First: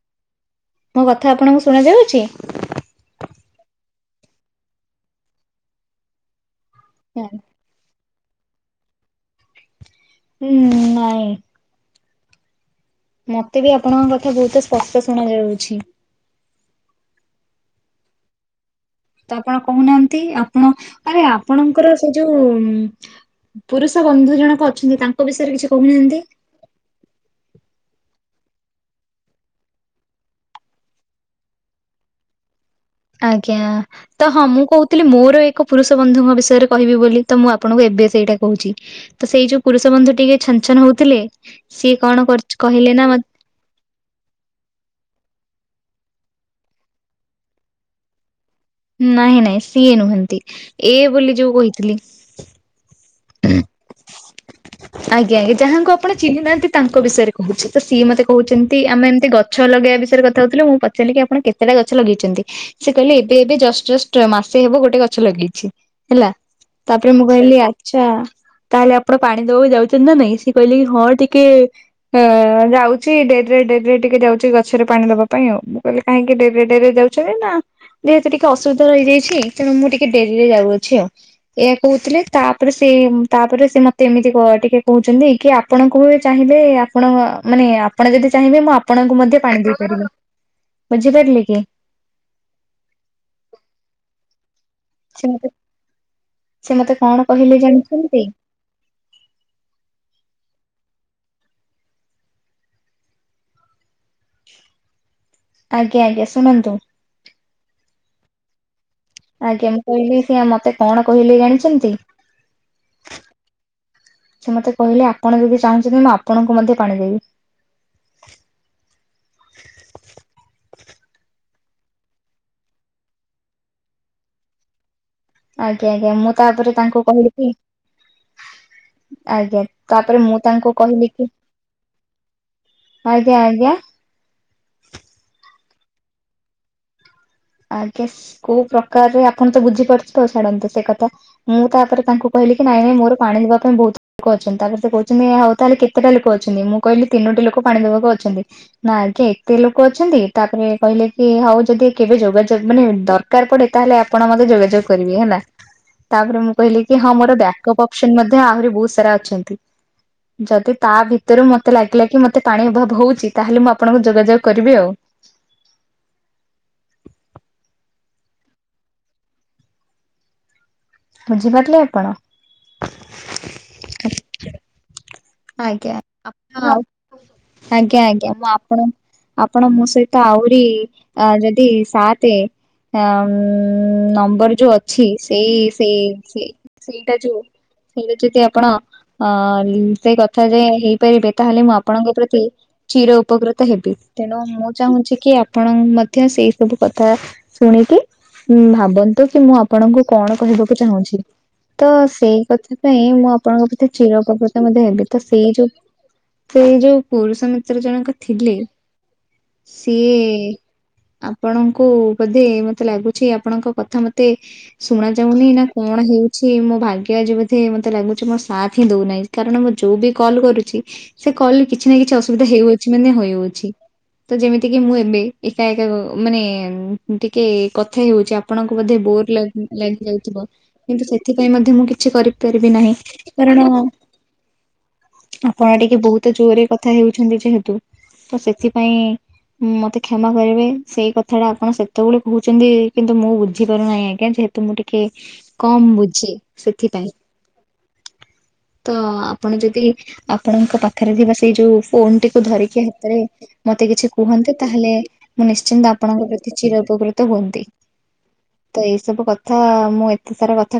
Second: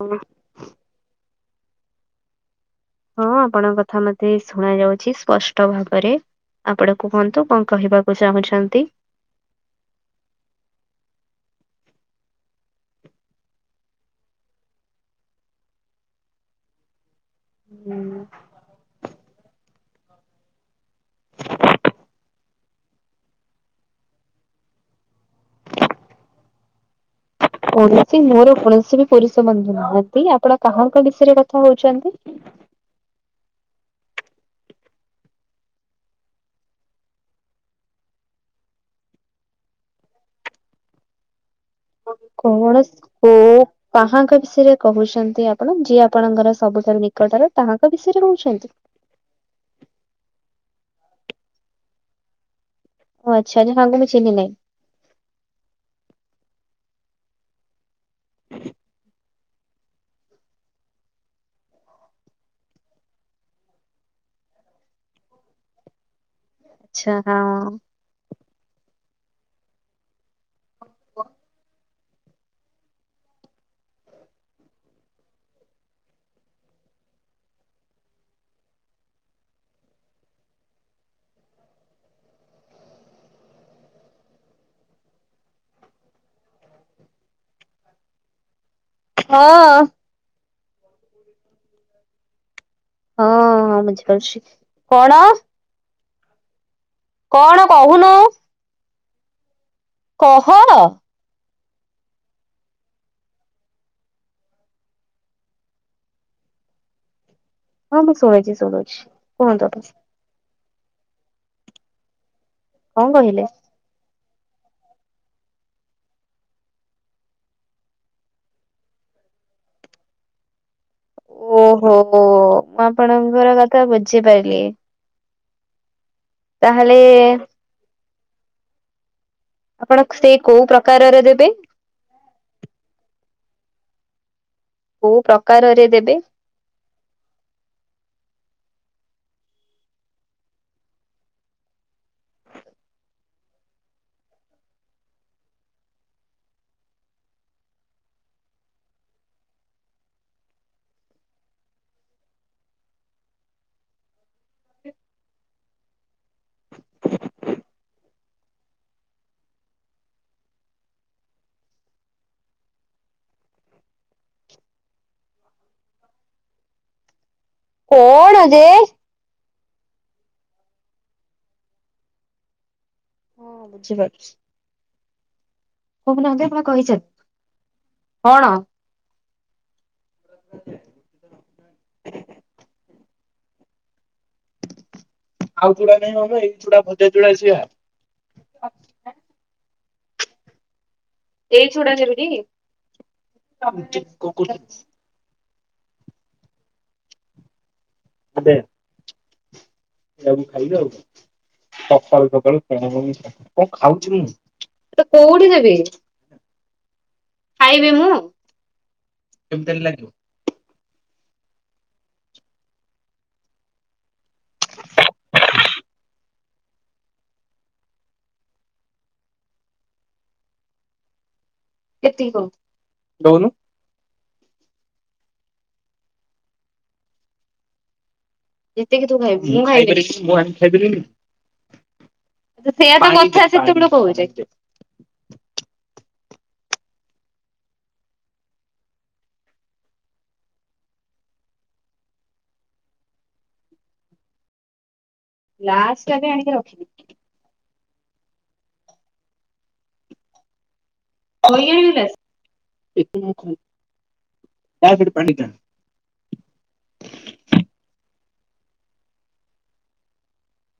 ହୁଁ। ମୋ କଥା ଆପଣଙ୍କୁ ଶୁଣାଯାଉଛି? ହଁ ଆପଣଙ୍କ କଥା ମତେ ଶୁଣା ଯାଉଛି ସ୍ପଷ୍ଟ ଭାବରେ ଆପଣ କୁହନ୍ତୁ କଣ? କହିବାକୁ ଚାହୁଁଛନ୍ତି। ହୁଁ ନାଇଁ। ମତେ ବି ଆପଣଙ୍କ କଥା ବହୁତ ସ୍ପଷ୍ଟ ଶୁଣା ଯାଉଛି। ହୁଁ। ତ ଆପଣ କହୁନାହାନ୍ତି ଆପଣ ମାନେ ଅପଣକର ସେ ଯୋଉ ପୁରୁଷ ବନ୍ଧୁ ଜଣକ ଅଛନ୍ତି ତାଙ୍କ ବିଷୟରେ କିଛି କହୁନାହାନ୍ତି? କୌଣସି ମୋର କୌଣସି ବି ପୁରୁଷ ବନ୍ଧୁ ନାହାନ୍ତି ଆପଣ କାହାଙ୍କ ବିଷୟରେ କଥା ହଉଛନ୍ତି? ଆଜ୍ଞା। ତ ହଁ ମୁଁ କହୁଥିଲି ମୋର ଏକ ପୁରୁଷ ବନ୍ଧୁଙ୍କ ବିଷୟରେ କହିବି ବୋଲି ତ ମୁଁ ଆପଣଙ୍କୁ ଏବେ ସେଇଟା କହୁଛି। ତ ସେଇ ଯୋଉ ପୁରୁଷ ବନ୍ଧୁ ଟିକେ ଛନ ଛନ ହଉଥିଲେ ସିଏ କଣ କଣ କହିଲେ ନା ସେ ଓ କାହାଙ୍କ ବିଷୟରେ କହୁଛନ୍ତି ଆପଣ? ଯିଏ ଆପଣଙ୍କର ସବୁଠାରୁ ନିକଟର ତାହାଙ୍କ ବିଷୟରେ କହୁଛନ୍ତି? ନାଇଁ ନାଇଁ ସିଏ ନୁହନ୍ତି ଏ ବୋଲି ଯୋଉ କହିଥିଲି। ଓ ଆଚ୍ଛା ଆଛା ତାଙ୍କୁ ମୁ ଚିହ୍ନିନାହିଁ। ଆଜ୍ଞା ଆଜ୍ଞା ଯାହାଙ୍କୁ ଆପଣ ଚିହ୍ନିନାହାନ୍ତି ତାଙ୍କ ବିଷୟରେ କହୁଛି ତ ସିଏ ମତେ କହୁଛନ୍ତି ଆମେ ଏମିତି ଗ ଛ ଲଗେଇବା ବିଷୟରେ କଥା ହଉଥିଲେ ମୁଁ ପଚାରିଲି କି ଆପଣ କେତେଟା ଗଛ ଲଗେଇଛନ୍ତି? ସେ କହିଲେ ଏବେ ଏବେ ଜଷ୍ଟ ଜଷ୍ଟ ମାସେ ହେବ ଗୋଟେ ଗଛ ଲଗେଇଛି ହେଲା। ଆଚ୍ଛା ତାପରେ ମୁଁ କହିଲି ହଁ। ଆଚ୍ଛା ତାହେଲେ ଆପଣ ପାଣି ଦବାକୁ ଯାଉଛନ୍ତି ନା ନାଇଁ? ସିଏ କହିଲେ କି ହଁ ଟିକେ ହଁ ଯାଉଛି ଡେରିରେ ଡେରିରେ ଟିକେ ଯାଉଛି ଗଛରେ ପାଣି ଦବା ପାଇଁ ମୁ କହିଲି କାହିଁକି ଡେରିରେ ଡେରିରେ ଯାଉଛନ୍ତି ନା? ଯେହେତୁ ଟିକେ ଅସୁବିଧା ରହିଯାଇଛି ତେଣୁ ମୁଁ ଟିକେ ଡେରିରେ ଯାଉଅଛି ଆଉ ଏହା କହୁଥିଲେ ତା ପରେ ସେ ତାପରେ ସେ ମୋତେ ଏମିତି କ ଟିକେ କହୁଛନ୍ତି କି ଆପଣଙ୍କୁ ବି ଚାହିଁଲେ ଆପଣ ମାନେ ଆ ଆପଣ ଯଦି ଚାହିଁବେ ମୁଁ ଆପଣଙ୍କୁ ମଧ୍ୟ ପାଣି ହଁ ଦେଇପାରିବି ବୁଝିପାରିଲେ କି? ହଁ ହଁ ବୁଝିପାରୁଛି କଣ? ସେ ମତେ ସେ ମତେ କଣ କହିଲେ ଜାଣିଛନ୍ତି? କହ। ଆଜ୍ଞା ଆଜ୍ଞା ଶୁଣନ୍ତୁ। ହଁ ମୁଁ ଶୁଣୁଛି ଶୁଣୁଛି। କୁହନ୍ତୁ ଆଜ୍ଞା ଆପଣ ମୁ କହିଲି ସିଏ ମତେ କଣ କହିଲେ ଜାଣିଛନ୍ତି? କଣ କହିଲେ? ସେ ମୋତେ କହିଲେ ଆପଣ ଯଦି ଚାହୁଁଛନ୍ତି ମୁଁ ଆପଣଙ୍କୁ ମଧ୍ୟ ପାଣି ଦେବି। ଓହୋ ହୋ ମୁଁ ଆପଣଙ୍କର କଥା ବୁଝିପାରିଲି। ଆଜ୍ଞା ଆଜ୍ଞା ମୁଁ ତାପରେ ତାଙ୍କୁ ତାହେଲେ କହିଲି କି ଆଜ୍ଞା। ଆପଣ ତାପରେ ସେଇ ମୁଁ କୋଉ ତାଙ୍କୁ କହିଲି ପ୍ରକାରରେ କି ଦେବେ ଆଜ୍ଞା ଆଜ୍ଞା। କୋଉ ପ୍ରକାରରେ ଦେବେ? ଆଜ୍ଞା କୋଉ ପ୍ରକାରର ଆପଣ ତ ବୁଝିପାରୁଛନ୍ତି ତ ଛାଡନ୍ତୁ ସେ କଥା। ମୁଁ ତାପରେ ତାଙ୍କୁ କହିଲି କି ନାଇଁ ନାଇଁ ମୋର ପାଣି ଦବା ପାଇଁ ବହୁତ କ ଅଛନ୍ତି ତାପରେ ସେ କହୁଛନ୍ତି ଆଉ ତାହେଲେ କେତେଟା ଲୋକ ଅଛନ୍ତି ମୁଁ କହିଲି ତିନୋଟି ଲୋକ ପାଣି ଦେବାକୁ ଅଛନ୍ତି। ନା ଆଜ୍ଞା ଏତେ ଲୋକ ଅଛନ୍ତି ତାପରେ କହିଲେ କି ହଉ ଯଦି କେବେ ଯୋଗାଯୋଗ ମାନେ ଦରକାର ପଡ଼େ ତାହେଲେ ଆପଣ ମତେ ଯୋଗାଯୋଗ କରିବେ ହେଲା। ତାପରେ ମୁଁ କହିଲି କି ହଁ ମୋର ବ୍ୟାକ୍ ଅପ୍ ଅପ୍ସନ ମଧ୍ୟ ଆହୁରି ବୋହୁତ ସାରା ଅଛନ୍ତି। ଯଦି ତା ଭିତରୁ ମତେ ଲାଗିଲା କି ମତେ ପାଣି ଅଭାବ ହଉଛି ତାହେଲେ ମୁଁ ଆପଣଙ୍କୁ ଯୋଗାଯୋଗ କରିବି ଆଉ। କଣ ଯେ? ବୁଝିପାରିଲେ ଆପଣ? ହଁ ବୁଝିପାରୁଛି। ଆଜ୍ଞା କହୁନାହାନ୍ତି ଆପଣ କହିଛନ୍ତି ଆଜ୍ଞା ଆଜ୍ଞା କଣ? ମୁଁ ଆପଣଙ୍କୁ ଆପଣ ମୋ ସହିତ ଆହୁରି ଆ ଯଦି ସାତେ ହଁ ନମ୍ବର ଯୋଉ ଅଛି ସେଇ ଆଉ ଚୁଡା ସେଇ ନାହିଁ ମାମା ଏଇ ଚୁଡା ସେ ଭଜା ଚୁଡା ସିଆ ଥିଲେ ଯଦି ଆପଣ ଅ ଲି ସେଇ କଥା ଯଦି ହେଇ [unintelligible] ତାହେଲେ ଏଇ ମୁଁ ଚୁଡା ଆପଣଙ୍କ ନେବିଟି? ପ୍ରତି ଚୀର ଉପକୃତ ହେବି ତେଣୁ ଏଇଆକୁ ମୁଁ ଚାହୁଁଛି କି ଆ ପଣ ମଧ୍ୟ ସେଇ ସବୁ କଥା ଶୁଣିକି ଉଁମ୍ ଭାବନ୍ତୁ କି ମୁଁ ଆ ପଣଙ୍କୁ କଣ ଖାଇବି କହିବାକୁ ଆଉ ଚାହୁଁଛି। ତ ସକାଳୁ ସେଇ ସକାଳୁ କଣ କଥା ପାଇଁ ମୁଁ ଆପଣଙ୍କ ପ୍ରତି ଖାଉଛି ଚିର ମୁଁ? ଉପକୃତ ମଧ୍ୟ ହେବି ତ କୋଉଠି ସେଇ ଯୋଉ ଦେବି ସେଇ ଯୋଉ ପୁରୁଷ ମିତ୍ର ଖାଇବି ମୁଁ? ଜଣକ ଥିଲେ। କେମିତି ହେଲେ ଲାଗିବ? ଏଇ ଆପଣଙ୍କୁ ବୋଧେ ମତେ ଲାଗୁଛି ଆପଣଙ୍କ କଥା ମତେ ଶୁଣା ଯାଉନି ନା କଣ ହେଉଛି ମୋ ଭାଗ୍ୟ ଆଜି ବୋଧେ ମତେ ଲାଗୁଛି ମୋ ସାଥ ହିଁ ଦୋଉନାହିଁ। କାରଣ ମୁଁ ଯୋଉ ବି କଲ୍ କରୁଛି ସେ କଲରେ କିଛି ନା କିଛି କେତିକି କଣ ଅସୁବିଧା ହେଉଅଛି ମାନେ ଦଉନୁ? ହେଉଅଛି। ତ ଯେମିତି କିି ମୁଁ ଏବେ ଏକା ଏକା କ ମାନେ ଟିକେ କଥା ହେଉଛି। ଆପଣଙ୍କୁ ବୋଧେ ଯେତିକି ତୁ ବୋର ଖାଇବୁ ମୁଁ ଲାଗ ଲାଗି ଖାଇପାରିବିନି ମୁଁ ଯାଇଥିବ ଆଣିକି ଖାଇପାରିବିନି? କିନ୍ତୁ ସେଥିପାଇଁ ମଧ୍ୟ ମୁଁ କିଛି କରିପାରିବି ନାହିଁ। ଥା କାରଣ ସେତେବେଳୁ କହୁଛି। ଆପଣ ଟିକେ ବୋହୁତ ଜୋରରେ କଥା ହେଉଛନ୍ତି ଯେହେତୁ ତ ସେଥିପାଇଁ ହୁଁ ମତେ କ୍ଷମା କରିବେ ସେଇ କଥା ଟା ଆପଣ ସେତେବେଳେ କହୁଛନ୍ତି କିନ୍ତୁ ମୁଁ ବୁଝିପାରୁନାହିଁ ଆଜ୍ଞା ଯେହେ ତୁ ମୁଁ ଟିକେ କମ୍ ଗ୍ଲାସ ଟା ବି ବୁଝେ ଆଣିକି ରଖିନି ସେଥିପାଇଁ। ତ ଆପଣ ଯଦି ଆପଣଙ୍କ ପାଖରେ ଥିବା ସେଇ ଧୋଇ ଯୋଉ ଆଣିବି ଗ୍ଲାସ। ଫୋନଟିକୁୁ ଧରିକି ହାତରେ ଆଉ ମତେ କିଛି କୁହନ୍ତେ ତାହେଲେ ମୁଁ ନିଶ୍ଚିନ୍ତ ଆପ୍ ପଣଙ୍କ ପ୍ରତି ଚିର ଉପକୃତ ହୁଅନ୍ତି ତ ଏଇ ସବୁ କଥା ମୁଁ ଏତେ ସାରା କଥା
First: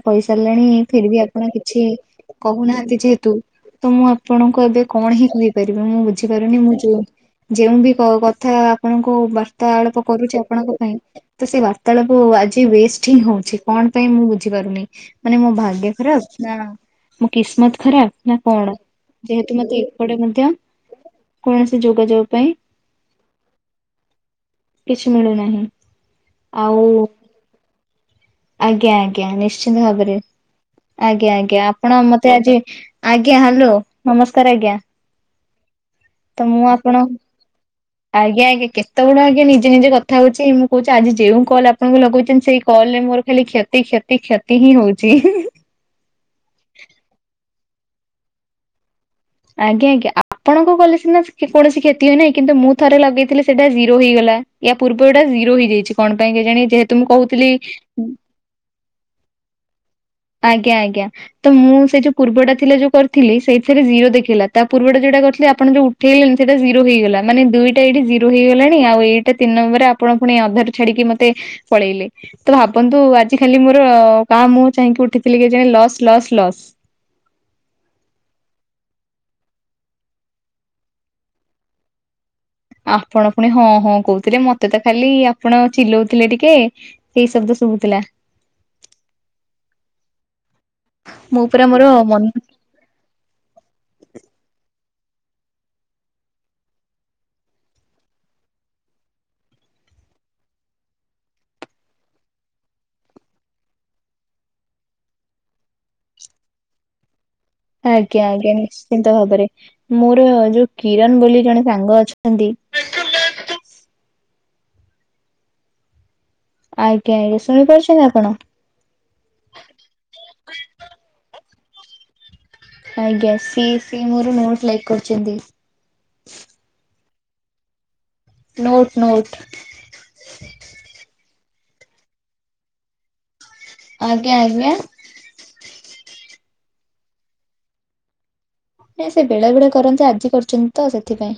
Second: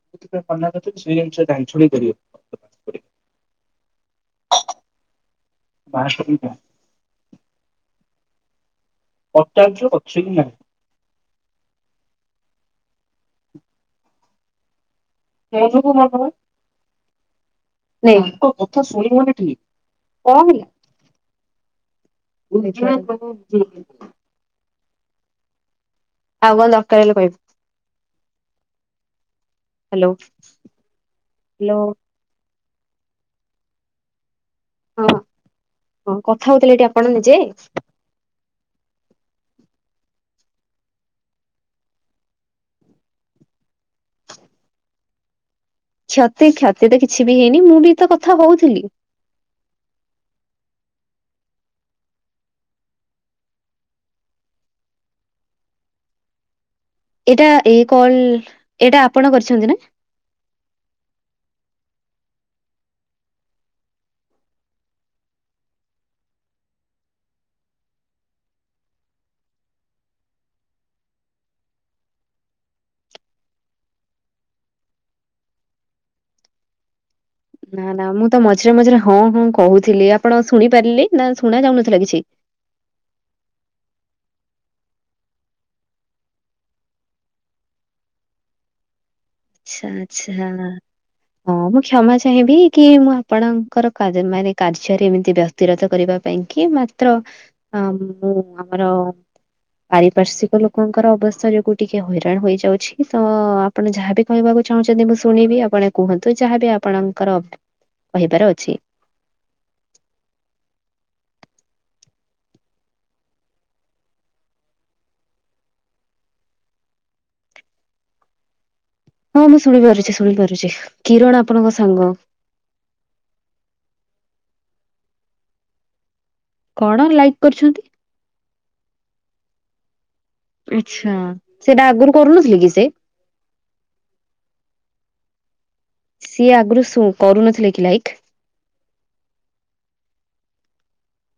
କଣ କହିଇସାରିଲେଣି ଫିର ବି ଆପଣ କିଛି କହୁନାହାନ୍ତି। ତୁ ତ ମୁଁ ଆପଣଙ୍କୁ ଏବେ କଣ ହି କହିପାରିବି ମୁଁ ବୁଝିପାରୁନି ମୁଁ ମୁଁ ଯେ-ଯେଉଁ ବି କ-କଥା ଆପଣଙ୍କୁ ବାର୍ତାଳାପ କରୁଛି ଆପଣଙ୍କ ପାଇଁ। ତ ସେ ବାର୍ତାଳାପ ଆଜି ୱେଷ୍ଟ ହିଁ ହଉଛି କଣ ପାଇଁ ମୁଁ ବୁଝିପାରୁନି। ମାନେ ମୋ ଭାଗ୍ୟ ଖରାପ ନା ମୋ କିସ୍ମତ ଖରାପ ନା କଣ ଯେହେତୁ ମତେ ଏପଟେ ମଧ୍ୟ କୌଣସି ଯୋଗାଯୋଗ ପାଇଁ କିଛି ମିଳୁନାହିଁ। ଆଉ କଣ ଦରକାର ହେଲେ କହିବୁ। ଆଜ୍ଞା ଆଜ୍ଞା ନିଶ୍ଚିନ୍ତ ହ୍ୟାଲୋ ଭାବରେ ଆଜ୍ଞା ଆଜ୍ଞା ହ୍ୟାଲୋ ଆପଣ ମତେ ଆଜି ଆଜ୍ଞା ହାଲୋ ନମସ୍କାର ଆଜ୍ଞା। ହଁ ହଁ କଥା ତ ମୁଁ ହଉଥିଲେ ଏଠି ଆପଣ ନିଜେ। ଆଜ୍ଞା ଆଜ୍ଞା କେତେବେଳୁ ଆଜ୍ଞା ନିଜେ ନିଜେ କଥା ହଉଛି ମୁଁ କହୁଛି ଆଜି ଯେଉଁ କଲ୍ ଆପଣଙ୍କୁ ଲଗଉଛନ୍ତି ସେଇ କଲ୍ ରେ ମୋର ଖାଲି କ୍ଷତି କ୍ଷତି କ୍ଷତି ହିଁ ହୋଉଛି। କ୍ଷତି କ୍ଷତି ତ କିଛି ବି ହେଇନି ମୁଁ ବି ତ କଥା କହୁଥିଲି। ଆଜ୍ଞା ଆଜ୍ଞା ଆପଣଙ୍କ କଲେ ସିନା କ୍ଷ କୌଣସି କ୍ଷତି ହେଇ ନାହିଁ କିନ୍ତୁ ମୁଁ ଥରେ ଲଗେଇଥିଲି ସେଇଟା ଜିରୋ ହେଇଗଲା। ୟା ପୂର୍ବ ଟା ଜିରୋ ହୋଇ ଯାଇଛି କଣ ପାଇଁ କେଜାଣି ଯେହେ ଏଇଟା ଏ କଲ ଏଇଟା ଆପଣ କରିଛନ୍ତି ନା? ଆଜ୍ଞା ଆଜ୍ଞା ଆଜ୍ଞା। ତ ମୁଁ ସେଇ ଯୋଉ ପୂର୍ବଟା ଥିଲେ ଯୋଉ କରିଥିଲି ସେଇଥିରେ ଜିରୋ ଦେଖିଲା ତା ପୂର୍ବଟା ଯୋଉଟା କରିଥିଲି ଆପଣ ଯୋଉ ଇଣି ସେଟା ଜିରୋଇଲା ମାନେ ଦୁଇଟା ଏଠିର ହେଇଲାଣି ଆ ଏଇଟା ତିନି ନମ୍ବର। ଆପଣ ପୁଣି ଅଧାରୁ ଛାଡିକି ମତେ ପଳେଇଲେ ତ ଭାବନ୍ତୁ ଆଜି ଖାଲି ମୋର [unintelligible] ଚାହିଁକି ଉଠିଥିଲି କେଜାଣି ଲସ୍ ଲସ୍ ଲସ୍। ନା ନା ମୁଁ ତ ମଝିରେ ମଝିରେ ହଁ ହଁ କହୁଥିଲି ଆପଣ ଶୁଣିପାରିଲେ ନା ଶୁଣା ଯାଉନଥିଲା କିଛି? ଆପଣ ପୁଣି ହଁ ହଁ କହୁଥିଲେ ମତେ ତ ଖାଲି ଆପଣ ଚିଲଉଥିଲେ ଟିକେ ସେଇ ଶବ୍ଦ ଶୁଭୁଥିଲା। ଆଛା ଆଛା ପୁରା ହଁ ମୁଁ ମୋର କ୍ଷମା ମନ ଚାହିଁବି କି ମୁଁ ଆପଣଙ୍କର ମାନେ କାର୍ଯ୍ୟରେ ଏମିତି ବ୍ୟକ୍ତିରତ କରିବା ପାଇଁ କି ମାତ୍ର ହ ମୁଁ ଆମର ପାରିପାର୍ଶଵିକ ଲୋକଙ୍କର ଅବସ୍ଥା ଯୋଗୁ ଟିକେ ହଇରାଣ ହେଇଯାଉଛି ତ ଆପଣ ଯାହାବି କହିବାକୁ ଚାହୁଁଛନ୍ତି ମୁଁ ଶୁଣିବି ଆପଣ କୁହନ୍ତୁ ଯାହାବି ଆପଣଙ୍କର ଆଜ୍ଞା କହିବାର ଆଜ୍ଞା ଅଛି। ନିଶ୍ଚିନ୍ତ ଭାବରେ ମୋର ଯୋଉ କିରଣ ବୋଲି ଜଣେ ସାଙ୍ଗ ଅଛନ୍ତି ଆଜ୍ଞା ଆଜ୍ଞା ଶୁଣିପାରୁଛନ୍ତି ଆପଣ? ହଁ ମୁଁ ଶୁଣିପାରୁଛି ଶୁଣିପାରୁଛି କିରଣ ଆପଣଙ୍କ ସାଙ୍ଗ। ଆଜ୍ଞା ସିଏ ସି ମୋର ନୋଟ ଲାଇକ୍ କରୁଛନ୍ତି। କଣ ଲାଇକ୍ କରିଛନ୍ତି? Note note. ଆଛା ସେଇଟା ଆଗରୁ କରୁନଥିଲେ କି ସେ? ଆଜ୍ଞା ଆଜ୍ଞା? ସିଏ ଆଗରୁ କରୁନଥିଲେ କି ଲାଇକ୍? ନାଇଁ ସେ ବେଳେ ବେଳେ କରନ୍ତି ଆଜି କରିଛନ୍ତି ତ ସେଥିପାଇଁ।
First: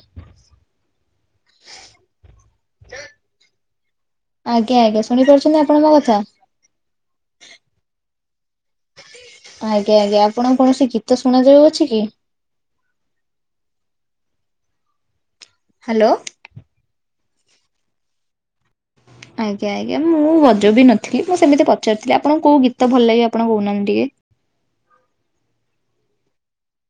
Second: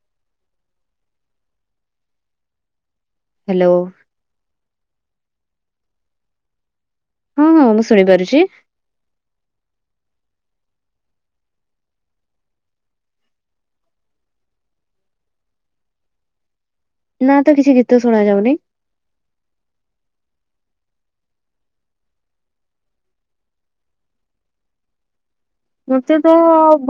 ହ୍ୟାଲୋ। ଆଜ୍ଞା ଆଜ୍ଞା ଶୁଣିପାରୁଛନ୍ତି ଆପଣ ମୋ କଥା? ହଁ ହଁ ମୁଁ ଶୁଣିପାରୁଛି। ଆଜ୍ଞା ଆଜ୍ଞା ଆପଣଙ୍କୁ କୌଣସି ଗୀତ ଶୁଣାଯାଉଅଛି କି? ହ୍ୟାଲୋ। ନା ତ କିଛି ଗୀତ ଶୁଣା ଯାଉନି। ଆଜ୍ଞା ଆଜ୍ଞା ମୁଁ ବଜୋଉ ବି ନଥିଲି ମୁଁ ସେମିତି ପଚାରୁଥିଲି ଆପଣଙ୍କୁ କେଉଁ ଗୀତ ଭଲ ଲାଗେ ଆପଣ କହୁନାହାନ୍ତି ଟିକେ? ମତେ ତ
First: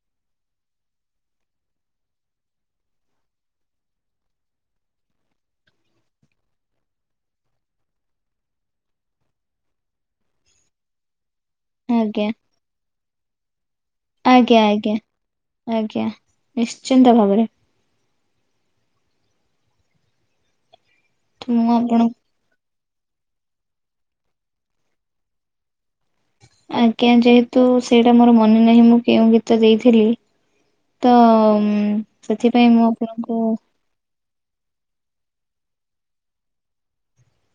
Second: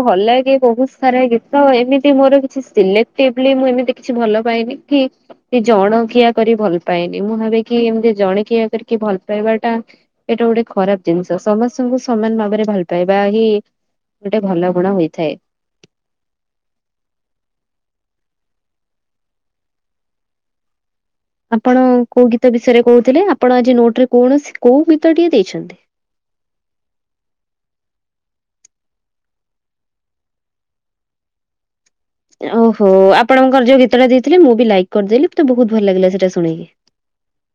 ଭଲାଗେ ବହୁତ ସାରା ଗୀତ ଏମିତି ମୋର କିଛି ସିଲେକ୍ ମୁଁ ଏମିତି କିଛି ଭଲ ପାଇଏନି କି ସେ ଜଣ କିିଆ କରି ଭଲ ପାଏନି ମୁଁ ଭାବିକି ଏମତି ଜଣେ କିିଆ କରିକି ଭଲ ପାଇବା ଟା ଏଇଟା ଗୋଟେ ଖରାପ ଜିନିଷ ଟିକେ? ସମସ୍ତଙ୍କୁ ଆଜ୍ଞା ସମାନ ଭାବରେ ଭଲ ପାବା ହଇ ଆଜ୍ଞା ଆଜ୍ଞା ଆଜ୍ଞା ନିଶ୍ଚିନ୍ତ ଭାବରେ। ତ ମୁଁ ଆପଣ କୋଉ ଗୀତ ବିଷୟରେ କହୁଥିଲେ ଆପଣ ଆଜି ନୋଟ ରେ କୌଣସି କୋଉ ଗୀତ ଟିକଏ ଦେଇଛନ୍ତି? ଆଜ୍ଞା ଯେହେତୁ ସେଇଟା ମୋର ମନେ ନାହିଁ ମୁଁ କେଉଁ ଗୀତ ଦେଇଥିଲି ତ ସେଥିପାଇଁ ମୁଁ ଓହୋ ଆପଣଙ୍କୁ ଆପଣଙ୍କର ଯୋଉ ଗୀତଟା ଦେଇଥିଲଥିଲେ ମୁଁ ବି ଲାଇକ୍ କରିଦେଲି ତେ ବହୁତ ଭଲ ଲାଗିଲା ସେଇଟା ଶୁଣିକି।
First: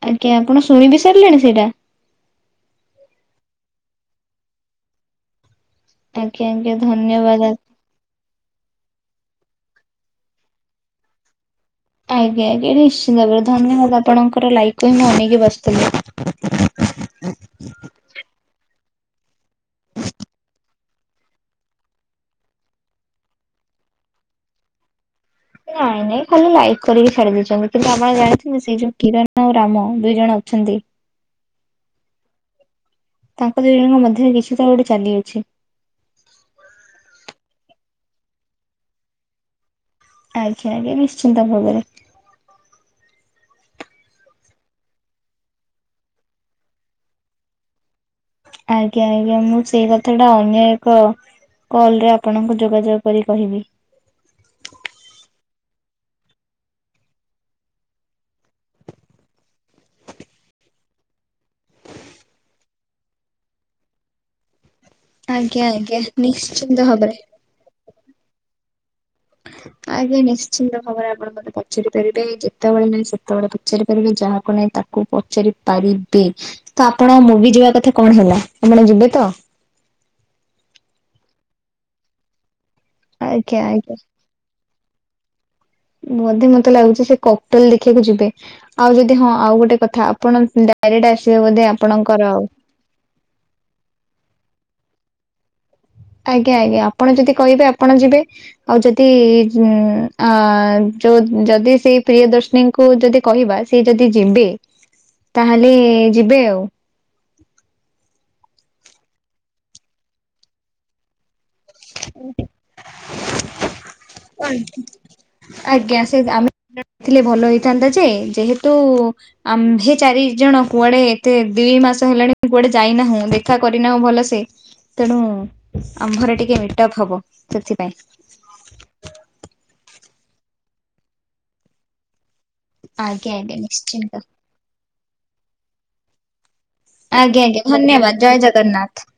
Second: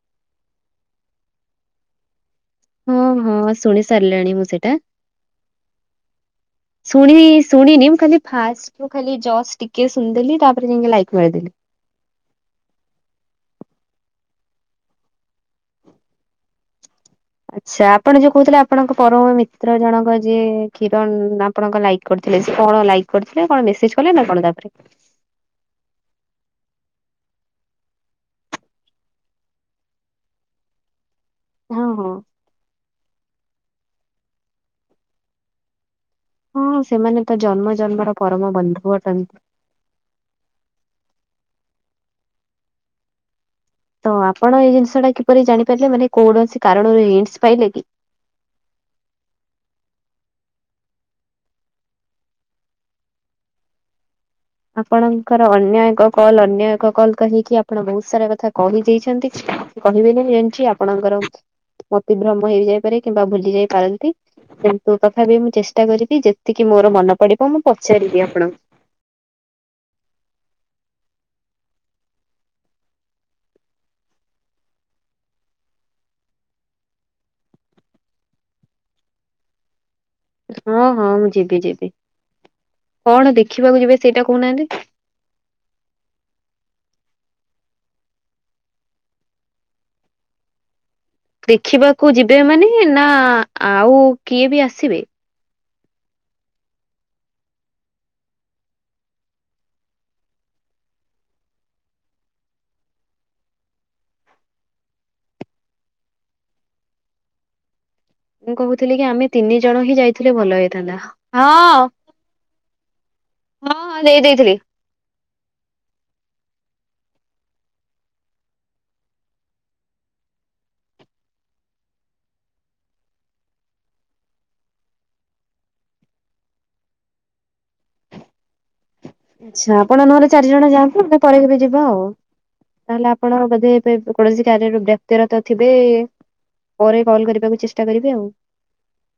ଆଜ୍ଞା ଆପଣ ଶୁଣି ବି ସାରିଲେଣି ସେଇଟା? ହଁ ହଁ ଶୁଣି ସାରିଲାଣି ମୁଁ ସେଇଟା ମି। ଆଜ୍ଞା ଆଜ୍ଞା ଶଣି ଧନ୍ୟବାଦ ଶୁଣି ନିମ ଖାଲି ଫାଷ୍ଟ ଖାଲି ଜସ୍ ଟିକେ ଶୁଣିଦେଲି ତାପରେ ଯକି ଲାଇକ୍ ମାରଦେଲି। ଆଜ୍ଞା ଆଜ୍ଞା ନିଶ୍ଚିନ୍ତ ଭାବରେ ଧନ୍ୟବାଦ ଆପଣଙ୍କର ଲାଇକ୍ କୁ ହିଁ ମୁଁ ଅନେଇଁକି ବସିଥିଲି। ଆଚ୍ଛା ଆପଣ ଯୋଉ କହୁଥିଲେ ଆପଣଙ୍କ ପରମ ମିତ୍ର ଜଣଙ୍କ ଯିଏ କ୍ଷୀରଣ ନା ଆପଣଙ୍କ ଲାଇକ୍ କରିଥିଲେ ସେ କଣ ଲାଇକ୍ କରିଥିଲେ କଣ ମେସେଜ କଲେ ନା କଣ ତାପରେ? ନାଇଁ ନାଇଁ ଖାଲି ଲାଇକ୍ କରିକି ଛାଡି ଦେଇେଇଛନ୍ତି କିନ୍ତୁ ଆପଣ ଜାଣିଚନ୍ତି ସେ ଯୋଉ କିରଣ ଆଉ ରାମ ଦୁଇ ଜଣ ଅଛନ୍ତି ହଁ ହଁ। ତାଙ୍କ ଦୁଇ ଜଣଙ୍କ ମଧ୍ୟରେ କିଛି ତ ଗୋଟେ ଚାଲିଅଛି। ହଁ ସେମାନେ ତ ଜନ୍ମ ଜନ୍ମର ପରମ ବନ୍ଧୁ ଅଟନ୍ତି। ଆଜ୍ଞା ଆଜ୍ଞା ନିଶ୍ଚିନ୍ତ ଭାବରେ। ତ ଆପଣ ଏଇ ଜିନିଷ ଟା କିପରି ଜାଣିପାରିଲେ ମାନେ କୌଣସି କାରଣରୁ ହିଣ୍ଟସ ପାଇଲେ କି? ଆଜ୍ଞା ଆଜ୍ଞା ମୁଁ ସେଇ କଥା ଟା ଅନ୍ୟ ଏକ କଲ୍ ରେ ଆପଣଙ୍କୁ ଯୋଗାଯୋଗ କରି କହିବି। ଆପଣଙ୍କର ଅନ୍ୟ ଏକ କଲ ଅନ୍ୟ ଏକ କଲ କହିକି ଆପଣ ବହୁତ ସାରା କଥା କହିଦେଇଚନ୍ତି। କହିବେନି ଜାଣିଚି ଆପଣଙ୍କର ମତିଭ୍ରମ ହେଇ ଯାଇପାରେ କିମ୍ବା ଭୁଲି ଯାଇ ପାରନ୍ତି। ତଥାପି ମୁଁ ଆଜ୍ଞା ଚେଷ୍ଟା ଆଜ୍ଞା କରିବି ଯେତିକି ନିଶ୍ଚିନ୍ତ ମୋର ଭାବରେ। ମନ ପଡିବ ମୁଁ ପଚାରିବି ଆପଣଙ୍କୁ। ଆଜ୍ଞା ନିଶ୍ଚିନ୍ତ ଭବରେ ଆପଣ ମତେ ପଚାରି ପାରିବେ ଯେତେବେଳେ ନାହିଁ ସେତେବେଳେ ପଚାରି ପାରିବେ। ଯାହାକୁ ନାହିଁ ତାକୁ ପଚାରି ପାରିବେ। ତ ଆପଣ ମୁଁ ବି ଯିବା କଥା କଣ ହେଲା ଆପଣ ଯିବେ ତ? ହଁ ହଁ ମୁଁ ଯିବି ଯିବି। କଣ ଆଜ୍ଞା ଦେଖିବାକୁ ଆଜ୍ଞା। ଯିବେ ସେଇଟା କହୁନାହାନ୍ତି? ବୋଧେ ମତେ ଲାଗୁଚି ସେ କପଲ ଦେଖିବାକୁ ଯିବେ। ଆଉ ଯଦି ହଁ ଆଉ ଗୋଟେ କଥା ଆପଣ ଡାଇରେକଟ ଆସ ଦେଖିବାକୁ ଯିବେ ମାନେ ନା ଆଉ କିଏ ବି ଆସିବେ? ଆଜ୍ଞା ଆଜ୍ଞା ଆପଣ ଯଦି କହିବେ ଆପଣ ଯିବେ। ଆଉ ଯଦି ଉ ଆ ଯୋଉ ଯଦି ସେଇ ପ୍ରିୟ ଦର୍ଶନୀ କୁ ଯଦି କହିବା ସି ଯଦି ଯିବେ ତାହେଲେ ଯିବେ ଆଉ। ମୁଁ କହୁଥିଲି କି ଆମେ ତିନି ଜଣ ହିଁ ଯାଇଥିଲେ ଭଲ ହେଇଥାନ୍ତା। ହଁ ହୁ ହଁ ହଁ ଦେଇ ଦେଇଥିଲି। ଆଜ୍ଞା। ଆଜ୍ଞା ସେ ଆମେଥିଲେ ଭଲ ହେଇଥାନ୍ତା ଯେ ଯେହେତୁ ଆମ୍ଭେ ଚାରି ଜଣ କୁଆଡେ ଏତେ ଦି ମାସ ହେଲାଣି କୁଆଡେ ଯାଇନାହୁଁ। ଦେଖା କରିନାହୁ ଭଲସେ ତେଣୁ ଆମ୍ଭରେ ଟିକେ ମିଟଅପ୍ ହବ ସେଥିପାଇଁ। ଆଚ୍ଛା ଆପଣ ନହେଲେ ଚାରି ଜଣ ଯାଆନ୍ତୁ ଆମେ ପରେ କେବେ ଯିବା ଆଉ। ତାହେଲେ ଆଜ୍ଞା ଆପଣ ଆଜ୍ଞା ବୋଧେ ନିଶ୍ଚିନ୍ତ କୌଣସି କାରଯ୍ୟରୁ ବ୍ୟକ୍ତିରତ ଥିବେ ପରେ କଲ୍ କରିବାକୁ ଚେଷ୍ଟା କରିବେ ଆଉ। ଗନ୍ନାଥ